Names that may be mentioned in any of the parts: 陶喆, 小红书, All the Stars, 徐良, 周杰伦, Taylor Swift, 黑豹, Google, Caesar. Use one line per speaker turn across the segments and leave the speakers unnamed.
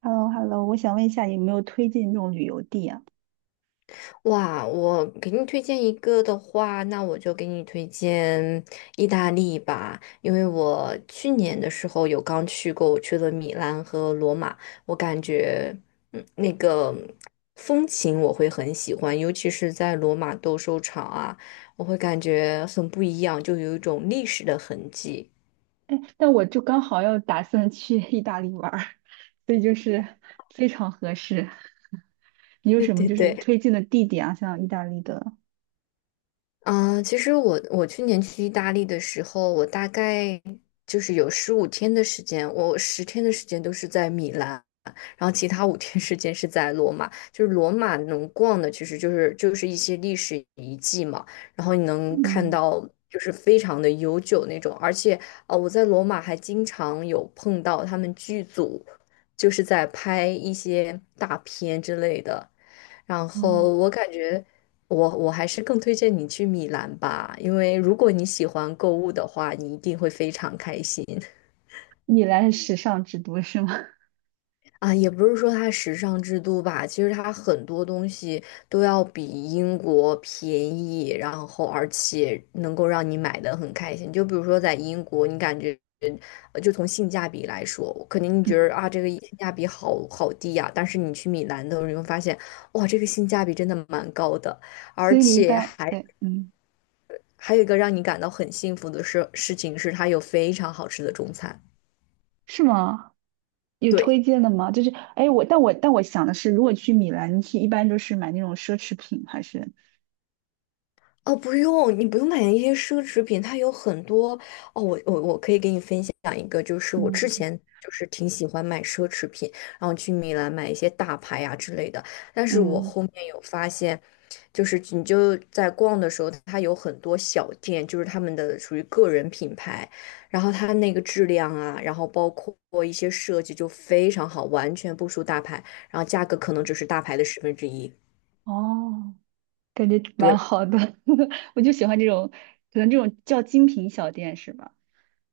h e l l o h e l l o 我想问一下，有没有推荐这种旅游地啊？
哇，我给你推荐一个的话，那我就给你推荐意大利吧。因为我去年的时候有刚去过，我去了米兰和罗马，我感觉，嗯，那个风情我会很喜欢，尤其是在罗马斗兽场啊，我会感觉很不一样，就有一种历史的痕迹。
但我就刚好要打算去 意大利玩儿，所以就是非常合适。你有
对
什么
对
就是
对，
推荐的地点啊？像意大利的。
嗯，其实我去年去意大利的时候，我大概就是有15天的时间，我10天的时间都是在米兰，然后其他五天时间是在罗马。就是罗马能逛的，其实就是一些历史遗迹嘛，然后你能看
嗯
到就是非常的悠久那种，而且我在罗马还经常有碰到他们剧组，就是在拍一些大片之类的。然
嗯。
后我感觉我还是更推荐你去米兰吧，因为如果你喜欢购物的话，你一定会非常开心。
米兰是时尚之都是吗？
啊！也不是说它时尚之都吧，其实它很多东西都要比英国便宜，然后而且能够让你买的很开心。就比如说在英国，你感觉就从性价比来说，肯定你觉
嗯。
得啊这个性价比好好低呀、但是你去米兰的时候，你会发现哇，这个性价比真的蛮高的。
所
而
以你一
且
般
还
对，嗯。
还有一个让你感到很幸福的事情是，它有非常好吃的中餐。
是吗？有
对，
推荐的吗？就是，哎，我但我但我想的是，如果去米兰，去一般都是买那种奢侈品，还是。
哦，不用，你不用买那些奢侈品，它有很多哦。我可以给你分享一个，就是我之
嗯
前就是挺喜欢买奢侈品，然后去米兰买一些大牌呀、之类的。但是我
嗯。
后面有发现，就是你就在逛的时候，它有很多小店，就是他们的属于个人品牌，然后它那个质量啊，然后包括一些设计就非常好，完全不输大牌，然后价格可能只是大牌的1/10。
哦，感觉蛮
对。
好的。我就喜欢这种，可能这种叫精品小店是吧？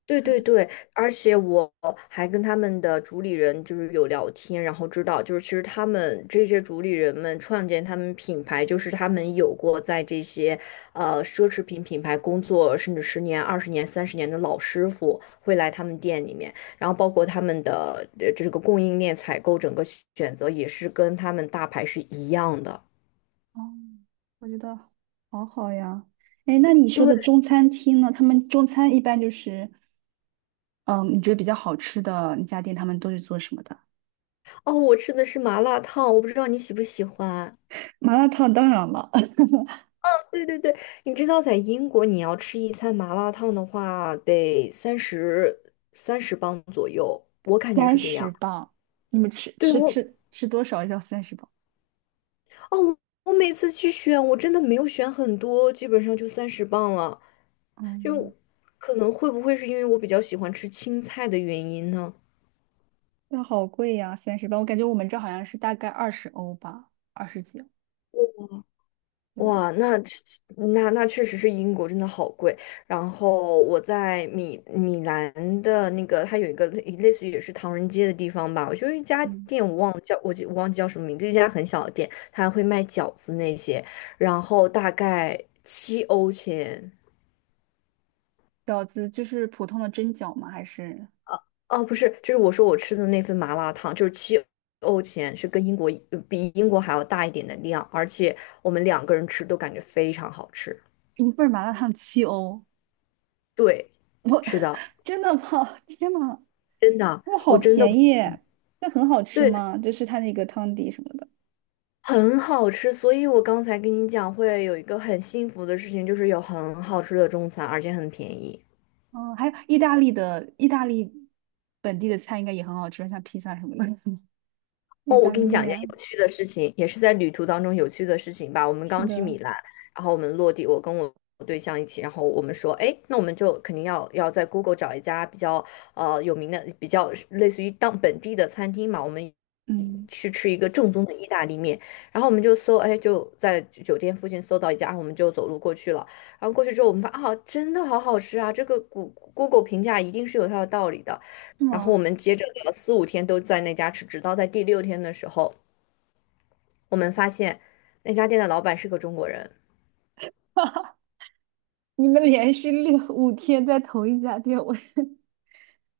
对对
对。
对，而且我还跟他们的主理人就是有聊天，然后知道就是其实他们这些主理人们创建他们品牌，就是他们有过在这些奢侈品品牌工作，甚至十年、20年、30年的老师傅会来他们店里面，然后包括他们的这个供应链采购整个选择也是跟他们大牌是一样的。
哦，我觉得好好呀。哎，那你说
对，
的中餐厅呢？他们中餐一般就是，嗯，你觉得比较好吃的那家店，他们都是做什么的？
哦，我吃的是麻辣烫，我不知道你喜不喜欢。
麻辣烫当然了，
对对对，你知道在英国，你要吃一餐麻辣烫的话，得三十磅左右，我感觉
三
是这
十
样。
磅，你们吃
对
吃
我，
吃吃多少要三十磅？
哦，我每次去选，我真的没有选很多，基本上就三十磅了。
嗯，
就可能会不会是因为我比较喜欢吃青菜的原因呢？
那好贵呀，三十磅，我感觉我们这好像是大概20欧吧，二十几。对。
哇，那那确实是英国真的好贵。然后我在米兰的那个，它有一个类似于也是唐人街的地方吧，我就一家
嗯，
店，我忘记叫什么名字，一家很小的店，它会卖饺子那些，然后大概七欧钱。
饺子就是普通的蒸饺吗？还是
哦，不是，就是我说我吃的那份麻辣烫，就是七欧钱，是跟英国比英国还要大一点的量，而且我们2个人吃都感觉非常好吃。
一份儿麻辣烫7欧？
对，
我
是的，
真的吗？天呐，
真的。
他们
我
好
真的
便宜，那很好吃
对，
吗？就是它那个汤底什么的。
很好吃，所以我刚才跟你讲，会有一个很幸福的事情，就是有很好吃的中餐，而且很便宜。
嗯，还有意大利本地的菜应该也很好吃，像披萨什么的。意
哦，我
大
跟
利
你讲一
面
件
啊，
有趣的事情，也是在旅途当中有趣的事情吧。我们
是
刚去
的。
米兰，然后我们落地，我跟我对象一起，然后我们说，哎，那我们就肯定要在 Google 找一家比较有名的、比较类似于当本地的餐厅嘛，我们
嗯。
去吃一个正宗的意大利面。然后我们就搜，哎，就在酒店附近搜到一家，我们就走路过去了。然后过去之后，我们发啊，真的好好吃啊！这个Google 评价一定是有它的道理的。
是
然后我
吗？
们接着聊了4、5天都在那家吃，直到在第6天的时候，我们发现那家店的老板是个中国人，
哈，你们连续六五天在同一家店，我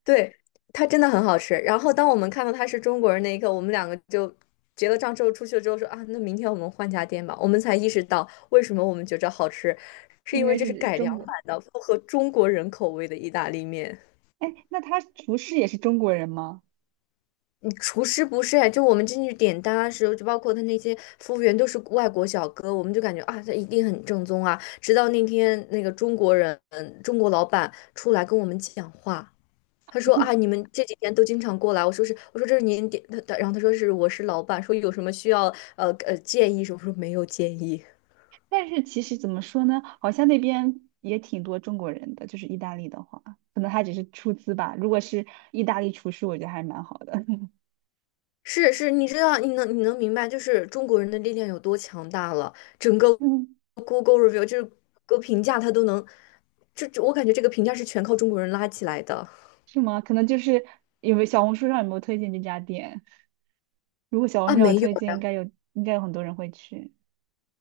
对，他真的很好吃。然后当我们看到他是中国人那一刻，我们两个就结了账之后出去了之后说啊，那明天我们换家店吧。我们才意识到为什么我们觉着好吃，是
因
因为
为
这是
是
改良
中
版
国。
的，符合中国人口味的意大利面。
哎，那他厨师也是中国人吗？
厨师不是，就我们进去点单的时候，就包括他那些服务员都是外国小哥，我们就感觉啊，他一定很正宗啊。直到那天那个中国人，中国老板出来跟我们讲话，他说啊，你们这几天都经常过来。我说是，我说这是您点，他然后他说是我是老板，说有什么需要建议什么，我说没有建议。
但是其实怎么说呢，好像那边也挺多中国人的，就是意大利的话，可能他只是出资吧。如果是意大利厨师，我觉得还蛮好的。
是是，你知道，你能明白，就是中国人的力量有多强大了。整个
嗯。
Google review 就是个评价，它都能，我感觉这个评价是全靠中国人拉起来的。
是吗？可能就是有没有小红书上有没有推荐这家店？如果小红
啊，
书上有
没有
推荐，应
呀，
该有，应该有很多人会去。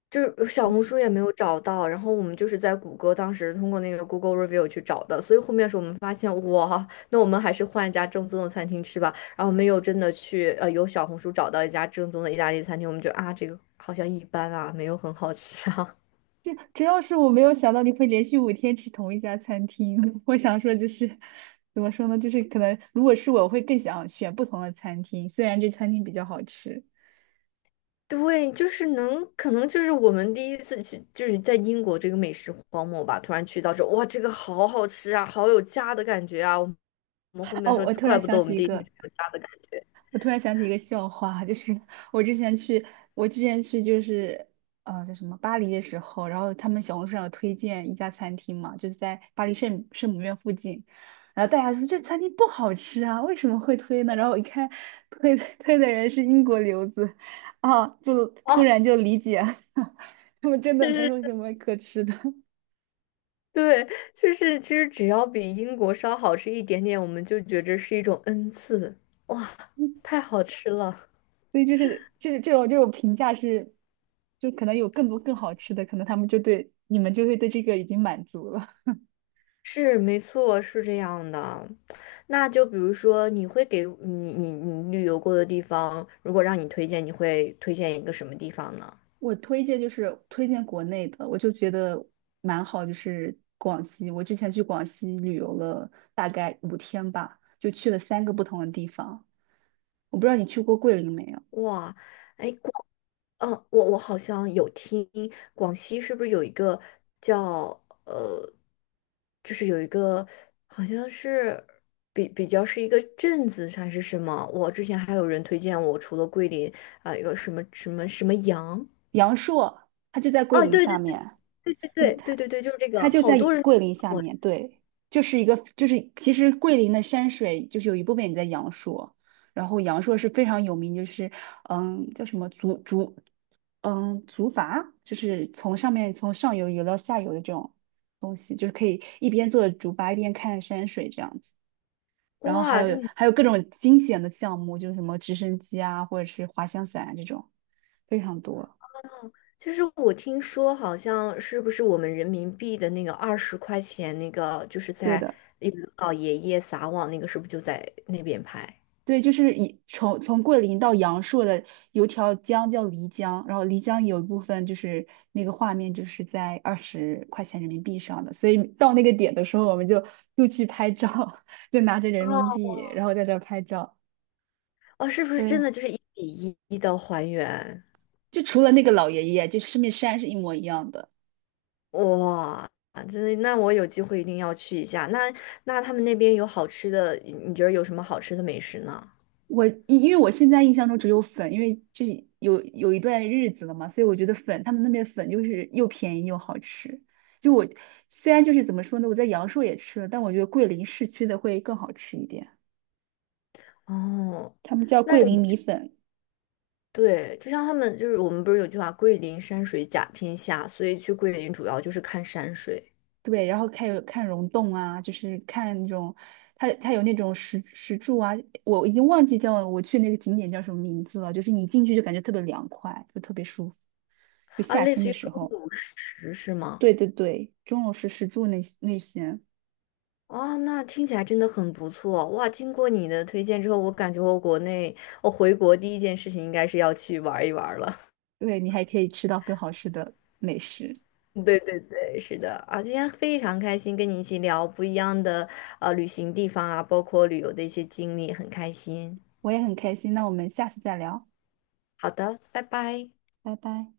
就是小红书也没有找到，然后我们就是在谷歌当时通过那个 Google review 去找的，所以后面是我们发现，哇，那我们还是换一家正宗的餐厅吃吧。然后我们又真的去，由小红书找到一家正宗的意大利餐厅，我们觉得啊，这个好像一般啊，没有很好吃啊。
这主要是我没有想到你会连续五天吃同一家餐厅。我想说就是，怎么说呢？就是可能如果是我会更想选不同的餐厅，虽然这餐厅比较好吃。
对，就是能，可能就是我们第1次去，就是在英国这个美食荒漠吧，突然去到这，哇，这个好好吃啊，好有家的感觉啊！我们后
哦，
面说，怪不得我们第1天是有家的感觉
我突然想起一个笑话，就是 我之前去，我之前去就是叫什么巴黎的时候，然后他们小红书上有推荐一家餐厅嘛，就是在巴黎圣母院附近，然后大家说这餐厅不好吃啊，为什么会推呢？然后我一看推的人是英国留子。啊，就突
啊。
然就理解了。他们真的
就
没
是
有什么可吃的，
对，就是其实只要比英国稍好吃一点点，我们就觉着是一种恩赐，哇，太好吃了。
所以就是这种评价是，就可能有更多更好吃的，可能他们就对你们就会对这个已经满足了。
是，没错，是这样的。那就比如说，你会给你旅游过的地方，如果让你推荐，你会推荐一个什么地方呢？
我推荐就是推荐国内的，我就觉得蛮好，就是广西。我之前去广西旅游了大概五天吧，就去了三个不同的地方。我不知道你去过桂林没有？
哇，哎，哦，我我好像有听广西是不是有一个叫就是有一个好像是比较是一个镇子还是什么？我之前还有人推荐我，除了桂林啊，有一个什么什么什么阳。
阳朔，它就在桂
哦，
林
对对
下
对
面。
对
它就
对
它
对对，就是这个，
它就
好
在
多人。
桂林下
我。
面，对，就是一个就是其实桂林的山水就是有一部分也在阳朔，然后阳朔是非常有名，就是叫什么竹筏，就是从上游游到下游的这种东西，就是可以一边坐着竹筏一边看山水这样子。然后还
哇，
有
听起来
还有各种惊险的项目，就是什么直升机啊，或者是滑翔伞啊这种，非常多。
哦，就是我听说好像是不是我们人民币的那个20块钱那个，就是
对
在
的。
一个老爷爷撒网那个，是不是就在那边拍？
对，就是从桂林到阳朔的有条江叫漓江，然后漓江有一部分就是那个画面就是在20块钱人民币上的，所以到那个点的时候，我们就又去拍照，就拿着人民
哦
币，然后在这儿拍照。
哦，是不是
对，
真的就是1比1的还原？
就除了那个老爷爷，就上面山是一模一样的。
哇，真的，那我有机会一定要去一下。那那他们那边有好吃的，你觉得有什么好吃的美食呢？
因为我现在印象中只有粉，因为就是有一段日子了嘛，所以我觉得粉，他们那边粉就是又便宜又好吃。就我虽然就是怎么说呢，我在阳朔也吃了，但我觉得桂林市区的会更好吃一点，
哦，
他们叫
那
桂
你
林米粉。
对，就像他们就是我们不是有句话“桂林山水甲天下”，所以去桂林主要就是看山水。
对，然后看溶洞啊，就是看那种，它有那种石柱啊，我已经忘记叫我去那个景点叫什么名字了，就是你进去就感觉特别凉快，就特别舒服，就
啊，
夏
类
天
似
的
于中
时候。
主食是吗？
对对对，钟楼石柱那些。
哦，那听起来真的很不错哇！经过你的推荐之后，我感觉我国内回国第1件事情应该是要去玩一玩了。
对，你还可以吃到更好吃的美食。
对对对，是的啊，今天非常开心跟你一起聊不一样的旅行地方啊，包括旅游的一些经历，很开心。
我也很开心，那我们下次再聊，
好的，拜拜。
拜拜。